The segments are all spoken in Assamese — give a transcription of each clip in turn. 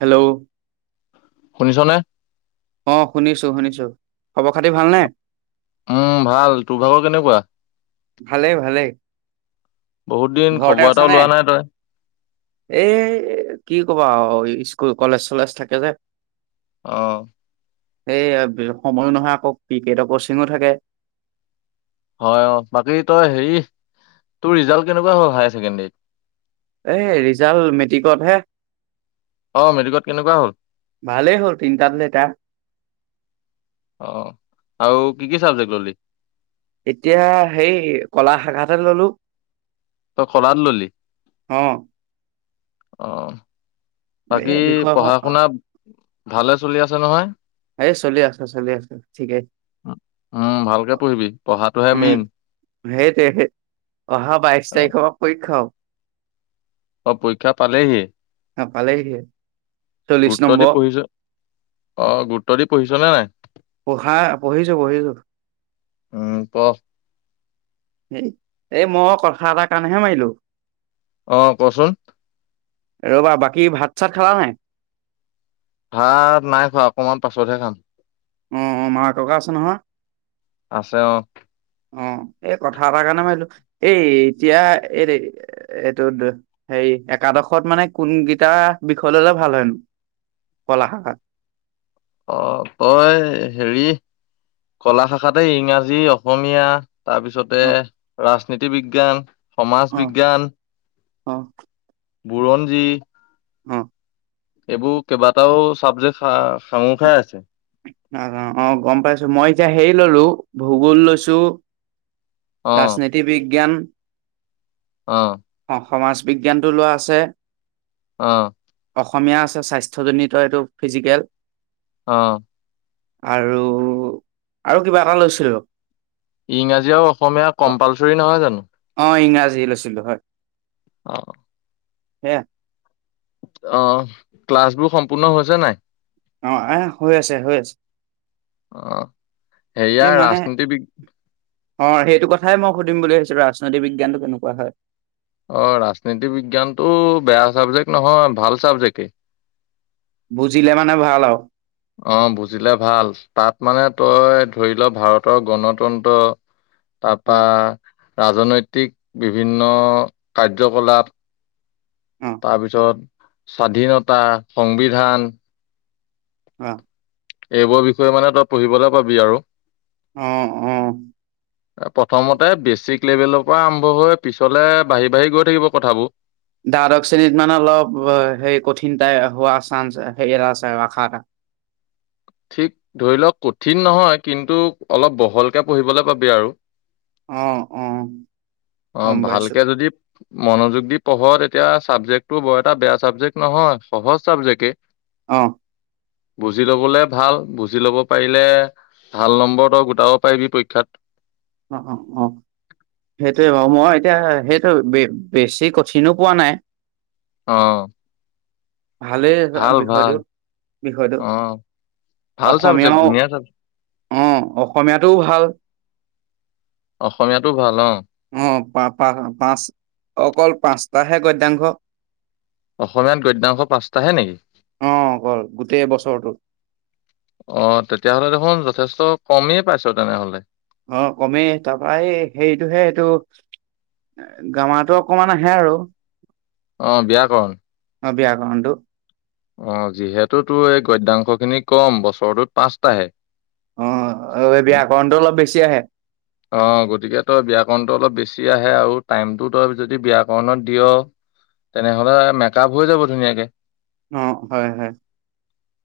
হেল্ল। শুনিছ নে? অ, শুনিছো, শুনিছো। খবৰ-খাতি ভালনে? উম ভাল, তোৰ ভাগৰ কেনেকুৱা? ভালেই ভালেই বহুত দিন ঘৰতে খবৰ এটাও আছানে লোৱা নাই তই। এই কি কবা আও স্কুল, কলেজ-চলেজ থাকে যে। অ। সেই সময়ো নহয়, আকৌ ক্ৰিকেটৰ কচিঙো থাকে। হয় অ, বাকী তই হেৰি তোৰ ৰিজাল্ট কেনেকুৱা হ'ল হায়াৰ ছেকেণ্ডাৰী? এই ৰিজাল্ট মেট্ৰিকতহে অ', মেট্ৰিকত কেনেকুৱা হ'ল? ভালেই হ'ল তিনিটাত লেটাৰ। অ, আৰু কি কি চাবজেক্ট ল'লি? এতিয়া হেৰি, কলা শাখাতহে ল'লো। তই কলাত ললি অ অ। বাকী এই বিষয় পঢ়া-শুনা ভালে চলি আছে নহয়? এই চলি আছে চলি আছে ঠিকেই। উম ভালকে পঢ়িবি, পঢ়াটোহে উম মেইন। সেইটোৱে সেই, অহা বাইশ অ', তাৰিখৰ পৰা পৰীক্ষাও। অ, পৰীক্ষা পালেহিয়ে পালেহিয়ে চল্লিশ গুৰুত্ব দি নম্বৰ পঢ়ি অ, গুৰুত্ব দি পঢ়িছনে নাই? পঢ়া পঢ়িছো, পঢ়িছো। উম, পঢ়। এই মই কথা এটাৰ কাৰণেহে মাৰিলো। অ, কচোন? ৰ'বা, বাকী ভাত-চাত খালা নাই? ভাত নাই খোৱা, অকমান পাছতহে খাম। উম। মা, ককা আছে নহয়? আছে অ। অ, এই কথা এটাৰ কাৰণে মাৰিলো, এই এতিয়া এইটোত হেৰি, একাদশত মানে কোনগিটা, বিষয় ল'লে ভাল হয়নো ক'লা শাখাত? অ, তই হেৰি কলা শাখাতে ইংৰাজী, অসমীয়া তাৰপিছতে অ ৰাজনীতি বিজ্ঞান সমাজ অ, বিজ্ঞান অ। বুৰঞ্জী। অ'। এইবোৰ কেইবাটাও চাবজেক্ট চা সাঙুৰ খাই আছে। আ আ অ গম পাইছো মই এতিয়া হেৰি ললো ভূগোল লৈছো, অ ৰাজনীতি বিজ্ঞান, অ অ সমাজ বিজ্ঞানটো লোৱা আছে, অ অসমীয়া আছে স্বাস্থ্যজনিত এইটো ফিজিকেল অ আৰু, আৰু কিবা এটা লৈছিলো। ইংৰাজী আৰু অসমীয়া কম্পালচৰি নহয় জানো? অ ইংৰাজী লৈছিলো হয়। অ সেয়া অ, ক্লাছ বোৰ সম্পূৰ্ণ হৈছে নাই? অ আহ হৈ আছে, হৈ আছে। অ এই সেইয়াৰ মানে ৰাজনীতি বি অ সেইটো কথাই মই সুধিম বুলি ভাবছিলো ৰাজনৈতি বিজ্ঞানটো কেনেকুৱা হয় অ ৰাজনীতি বিজ্ঞানটো বেয়া চাবজেক্ট নহয় ভাল চাবজেক্টেই বুজিলে মানে ভাল আও অ বুজিলে ভাল তাত মানে তই ধৰি ল ভাৰতৰ গণতন্ত্ৰ [inaudible] তাপা হয় ৰাজনৈতিক বিভিন্ন কাৰ্যকলাপ অ তাৰপিছত স্বাধীনতা, সংবিধান অ এইবোৰ বিষয়ে মানে তই পঢ়িবলে পাবি আৰু অ অ [inaudible] প্ৰথমতে বেছিক লেভেলৰ পৰা আৰম্ভ হৈ পিছলে বাঢ়ি বাঢ়ি গৈ থাকিব কথাবো দ্বাদশ শ্ৰেণীত মানে অলপ এ সে কঠিন তাই হোৱা চান্স হেৰি এটা আছে আৰু আশা এটা ঠিক ধৰি ল কঠিন নহয় কিন্তু অলপ বহলকে পঢ়িবলৈ পাবি আৰু অ অ গম পাইছো। মনযোগ দি পঢ় তেতিয়া চাবজেক্টটো বৰ এটা বেয়া চাবজেক্ট নহয় সহজ চাবজেক্টেই অহ বুজি লবলে ভাল বুজি ল'ব পাৰিলে ভাল নম্বৰ তই গোটাব পাৰিবি পৰীক্ষাত অ অ অ সেইটোৱে বাৰু মই এতিয়া সেইটো বে বেছি কঠিনো পোৱা নাই অ ভালেই ভাল ভাল বিষয়টো বিষয়টো অ ভাল চাবজেক্ট অসমীয়াও ধুনীয়া চাবজেক্ট অ অসমীয়াটোও ভাল অসমীয়াটো ভাল অ অ অ পা পা পাঁচ অকল পাঁচটাহে গদ্যাংশ অসমীয়াত গদ্যাংশ পাচটাহে নেকি? অঁ, অকল গোটেই বছৰটো। অঁ, তেতিয়াহ'লে দেখোন যথেষ্ট কমেই পাইছ তেনেহলে। অঁ, কমেই। তাপা এই হেৰিটোহে এইটো। গ্ৰামাৰটো অকমান আহে আৰু। অঁ, ব্যাকৰণ। অঁ, ব্যাকৰণটো। অঁ, যিহেতু তোৰ এই গদ্যাংশ খিনি কম, বছৰটোত পাঁচটাহে। অঁ, এই ব্যাকৰণটো অলপ বেছি আহে। অঁ, গতিকে তই ব্যাকৰণটো অলপ বেছি আহে আৰু টাইমটো তই যদি ব্যাকৰণত বেছি দিয়- তেনেহ'লে মেকআপ হৈ যাব ধুনীয়াকে। অঁ, হয় -হয়।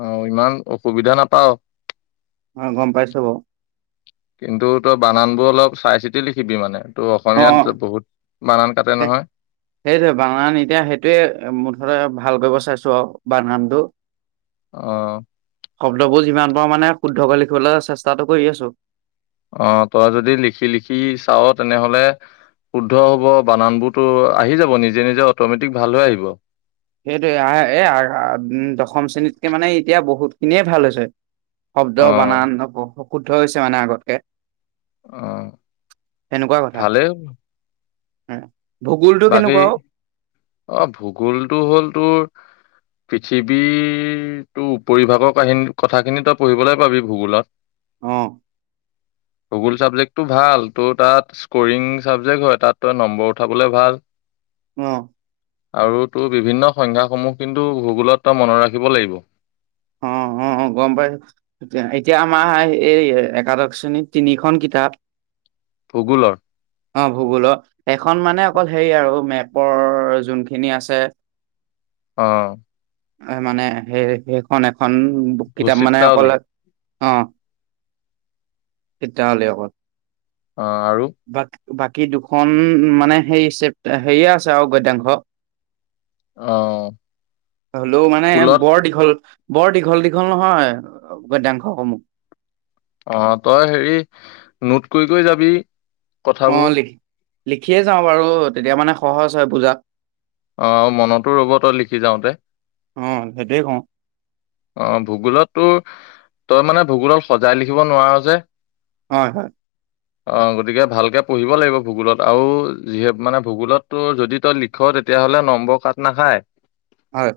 অঁ, ইমান অসুবিধা নাপাওঁ। অঁ, গম পাইছো বাওঁ। কিন্তু তই বানান বোৰ অলপ চাই চিতি লিখিবি মানে। তোৰ অ', অসমীয়াত বহুত বানান কাটে নহয়। সেইটোৱে, বানান এতিয়া সেইটোয়ে মুঠতে ভাল কৰিব চাইছো আৰু বানানটো। অঁ। শব্দবোৰ যিমান পাৰো মানে শুদ্ধকৈ লিখিবলৈ চেষ্টাটো কৰি আছোঁ। অঁ, তই যদি লিখি লিখি চাৱ তেনেহলে- শুদ্ধ হব, বানানবোৰতো আহি যাব নিজে নিজে অট'মেটিক ভাল হৈ আহিব। সেইটোৱে, এ আ দশম শ্ৰেণীতকে মানে এতিয়া বহুত খিনিয়ে ভাল হৈছে। শব্দ অ বানান শুদ্ধ হৈছে মানে আগতকে। অ সেনেকুৱা কথা। ভালেই ভূগোলটো বাকী কেনেকুৱা অ অঁ, ভূগোলটো হ'ল তোৰ- পৃথিৱীৰটো উপৰিভাগৰ কাহিনী কথাখিনি তই পঢ়িবলৈ পাবি ভূগোলত। অঁ। ভূগোল চাবজেক্টটো ভাল। তোৰ তাত- স্কৰিং চাবজেক্ট হয়, তাত তই নম্বৰ উঠাবলে ভাল। অঁ। আৰু তোৰ বিভিন্ন সংখ্যাসমূহ কিন্তু ভূগোলত তই মনত ৰাখিব লাগিব। অঁ, অঁ, গম পাইছোঁ। এতিয়া আমাৰ এই একাদশ শ্ৰেণীত তিনিখন কিতাপ। ভূগোলৰ? অঁ, ভূগোলৰ। এখন মানে অকল হেৰি আৰু মেপৰ যোনখিনি আছে। অঁ। মানে সেই সেইখন এখন বুক কিতাপ মানে ভূচিত্ৰাৱলী অকল- অঁ, তেতিয়াহ'লে অকল- অঁ, আৰু? বা বাকী দুখন মানে হে চেপ হেৰিয়ে আছে আৰু গদ্যাংশ। অ হ'লেও মানে স্কুলত বৰ দীঘল। বৰ দীঘল দীঘল নহয় গদ্যাংশ সমুহ। অঁ, তই হেৰি নোট কৰি কৰি যাবি। অঁ, কথাবোৰ লিখ লিখিয়ে যাওঁ বাৰু তেতিয়া মানে সহজ হয় বুজাত। অঁ, মনতো ৰ'ব তই লিখি যাওঁতে। অঁ, সেইটোয়ে কওঁ। অ ভূগোলত তো তই মানে ভূগোলত সজাই লিখিব নোৱাৰ যে হয় হয় [inaudible] অ গতিকে ভালকে পঢ়িব লাগিব ভূগোলত আৰু যিহেত মানে ভূগোলত তো যদি তই লিখ লিখ তেতিয়াহ'লে নম্বৰ কাট নাখায় হয়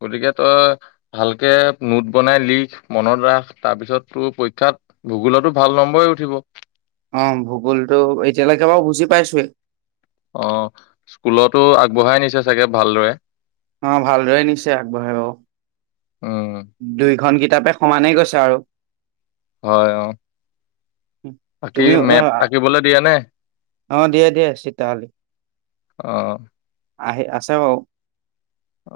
গতিকে তই ভালকে নোট বনাই লিখ মনত ৰাখ তাৰপিছত তোৰ পৰীক্ষাত ভুগোলতো ভাল নম্বৰে উঠিব অঁ ভূগোলটো এতিয়ালৈকে বাৰু বুজি পাইছোয়ে। অঁ স্কুলতো আগবঢ়াই নিছে চাগে ভালদৰে অঁ ভালদৰে নিছে আগবঢ়াই বাউ উম' দুইখন কিতাপে সমানেই গৈছে আৰু হয় অ' বাকী তুমিও মেপ এআ আঁকিবলৈ দিয়ে নে অ' দিয়ে দিয়ে চিত্ৰাৱলী অঁ আহে আছে বাউ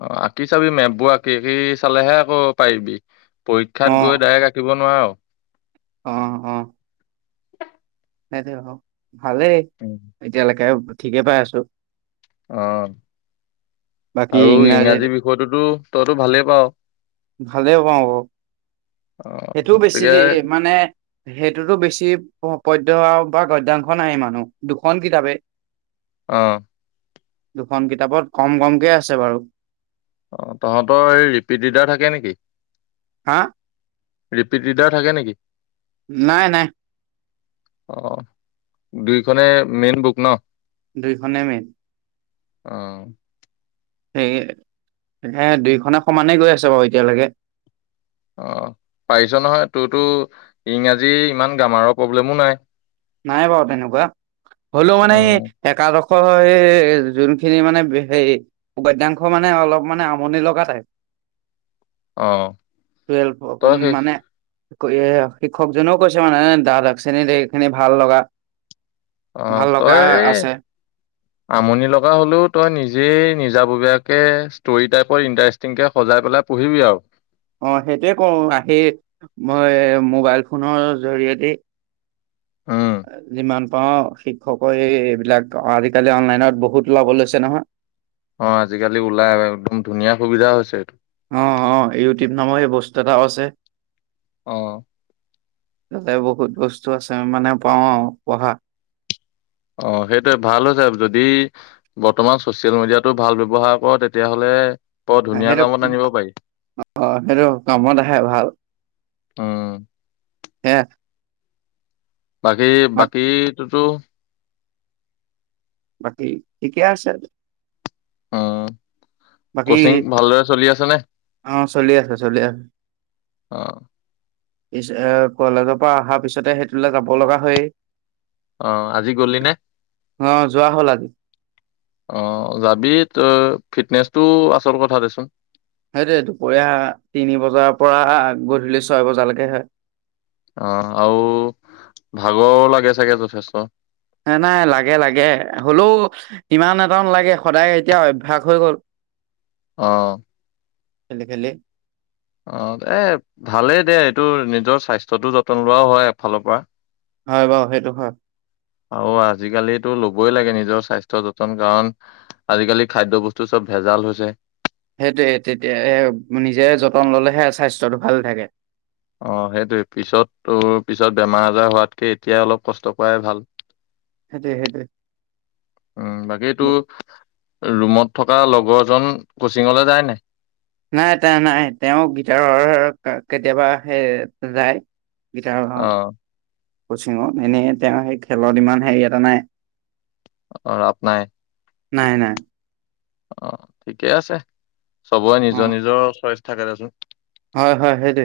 অঁ আঁকি চাবি মেপবোৰ আঁকি চালেহে আকৌ পাৰিবি, অ পৰীক্ষাত গৈ ডাইৰেক্ট আঁক দিব নোৱাৰ অঁ অঁ সেইটোৱে বাউ ভালেই উম' এতিয়ালেকে ঠিকে পাই আছোঁ। অঁ বাকী আৰু ইংৰাজীত ইংৰাজী বিষয়টোতো তইতো ভালেই পাৱ। ভালে পাওঁ বাউ অ সেইটো বেছি গতিকে ৰি মানে সেইটোতো বেছি প পদ্য আৰু বা গদ্যাংশ নাই ইমানো দুখন কিতাপে অঁ দুখন কিতাপত কম কমকে আছে বাৰু। অঁ তহঁতৰ এই ৰিপিদিডাৰ থাকে নিকি? হা ৰিপিট ৰিডাৰ থাকে নিকি? নাই নাই। অঁ দুইখনেই মেইন বুক ন দুইখনেই মেইন অঁ সেই তহে দুইখনে সমানেই গৈ আছে বাৰু এতিয়ালেগে অঁ পাৰিছ নহয়, তোৰতো ইংৰাজী ইমান গ্ৰামাৰৰ প্ৰব্লেমও নাই। নাই বাৰু তেনেকুৱা, হ'লৌ মানে অ', একাদশৰ এই যোনখিনি মানে হেৰি উপাদ্যাংশ মানে অলপ মানে আমনি লগা টাইপ অ', টুৱেলভ অক তই শেষ মানে আকৌ এ শিক্ষকজনেও কৈছে মানে দ্বাদশ শ্ৰেণীত এইখিনি ভাল লগা অঁ ভাল লগা তই ৰে আছে আমনি লগা হ'লেও তই নিজেই নিজাববীয়াকে ষ্টৰী টাইপৰ ইণ্টাৰেষ্ট তেনেকে সজাই পেলাই পঢ়িবি আৰু অঁ সেইটোৱে কৰোঁ, আহি মই এ মোবাইল ফোনৰ জৰিয়তে উম' যিমান পাৰোঁ শিক্ষকৰ এইবিলাক আজিকালি অনলাইনত বহুত ওলাব লৈছে নহয়। অঁ আজিকালি ওলাই একদম ধুনীয়া সুবিধা হৈছে এইটো অঁ অ' ইউটিউব নামৰ এ বস্তু এটাও আছে। অ তাতে বহুত বস্তু আছে মানে পাওঁ আৰু পঢ়া অঁ সেইটোৱে ভাল হৈছে যদি বৰ্তমান ছচিয়েল মিডিয়াটো ভাল ব্যৱহাৰ কৰ তেতিয়াহ'লে বৰ ধুনীয়া আহেটো কামত আনিব পাৰি অ' সেইটো কামত আহে ভাল। উম, হে বাকী বাক বাকীটোতো বাকী ঠিকে আছে অ বাকী কচিং ভালদৰে চলি আছে নে অ', চলি আছে চলি আছে। অ পিছে কলেজৰ পৰা অহাৰ পিছতে সেইটোলৈ যাব লগা হয়েই অ আজি গলি নে অ যোৱা হ'ল আজি অ যাবি তই ফিটনেচটো আচল কথা দেচোন সেইটোৱে দুপৰীয়া তিনি বজাৰ পৰা গধূলি ছয় বজালৈকে হয় অ আৰু ভাগৰ লাগে চাগে যথেষ্ট নাই নাই লাগে লাগে হলেও ইমান এটা নালাগে সদায় এতিয়া অভ্যাস হৈ গল অ খেলি খেলি অ এ ভালেই দে এইটো নিজৰ স্বাস্থ্যটো যতন লোৱাও হয় এফালৰ পৰা হয় বাৰু সেইটো হয় আৰু আজিকালিতো ল'বই লাগে নিজৰ স্বাস্থ্যৰ যতন কাৰণ আজিকালি খাদ্য বস্তু চব ভেজাল হৈছে সেইটোয়ে তেতিয়া এ নিজে যতন ললেহে স্বাস্থ্যটো ভালে থাকে অ সেইটোয়ে পিছত তোৰ পিছত বেমাৰ আজাৰ হোৱাতকে এতিয়াই অলপ কষ্ট কৰাই ভাল [inaudible] সেইটোৱে সেইটোৱে উম বাকীতোৰ ৰুমত থকা লগৰজন কোচিঙলে যায় নাই নাই তেওঁ নাই তেওঁ গিটাৰৰ কেতিয়াবা সেই যায় গিটাৰৰ অ কচিঙত এনেই তেওঁ সেই খেলত ইমান হেৰি এটা নাই অ ৰাপ নাই নাই নাই অ ঠিকে আছে চবৰে অ নিজৰ নিজৰ চইচ থাকে দেচোন হয় হয় সেইটোৱে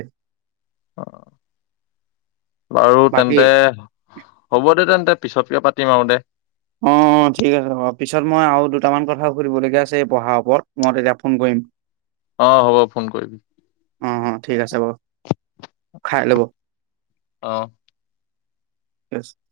অ বাৰু বাকী তেন্তে হ'ব দে তেন্তে পিছতকে পাতিম আৰু দে অ অ ঠিক আছে দে হ'ব পিছত মই আৰু দুটামান কথা সুধিবলগীয়া আছে এই পঢ়াৰ ওপৰত মই তেতিয়া ফোন কৰিম অ হ'ব ফোন কৰিবি। অ অ ঠিক আছে বাৰু, খাই লব। অ। [unintelligible]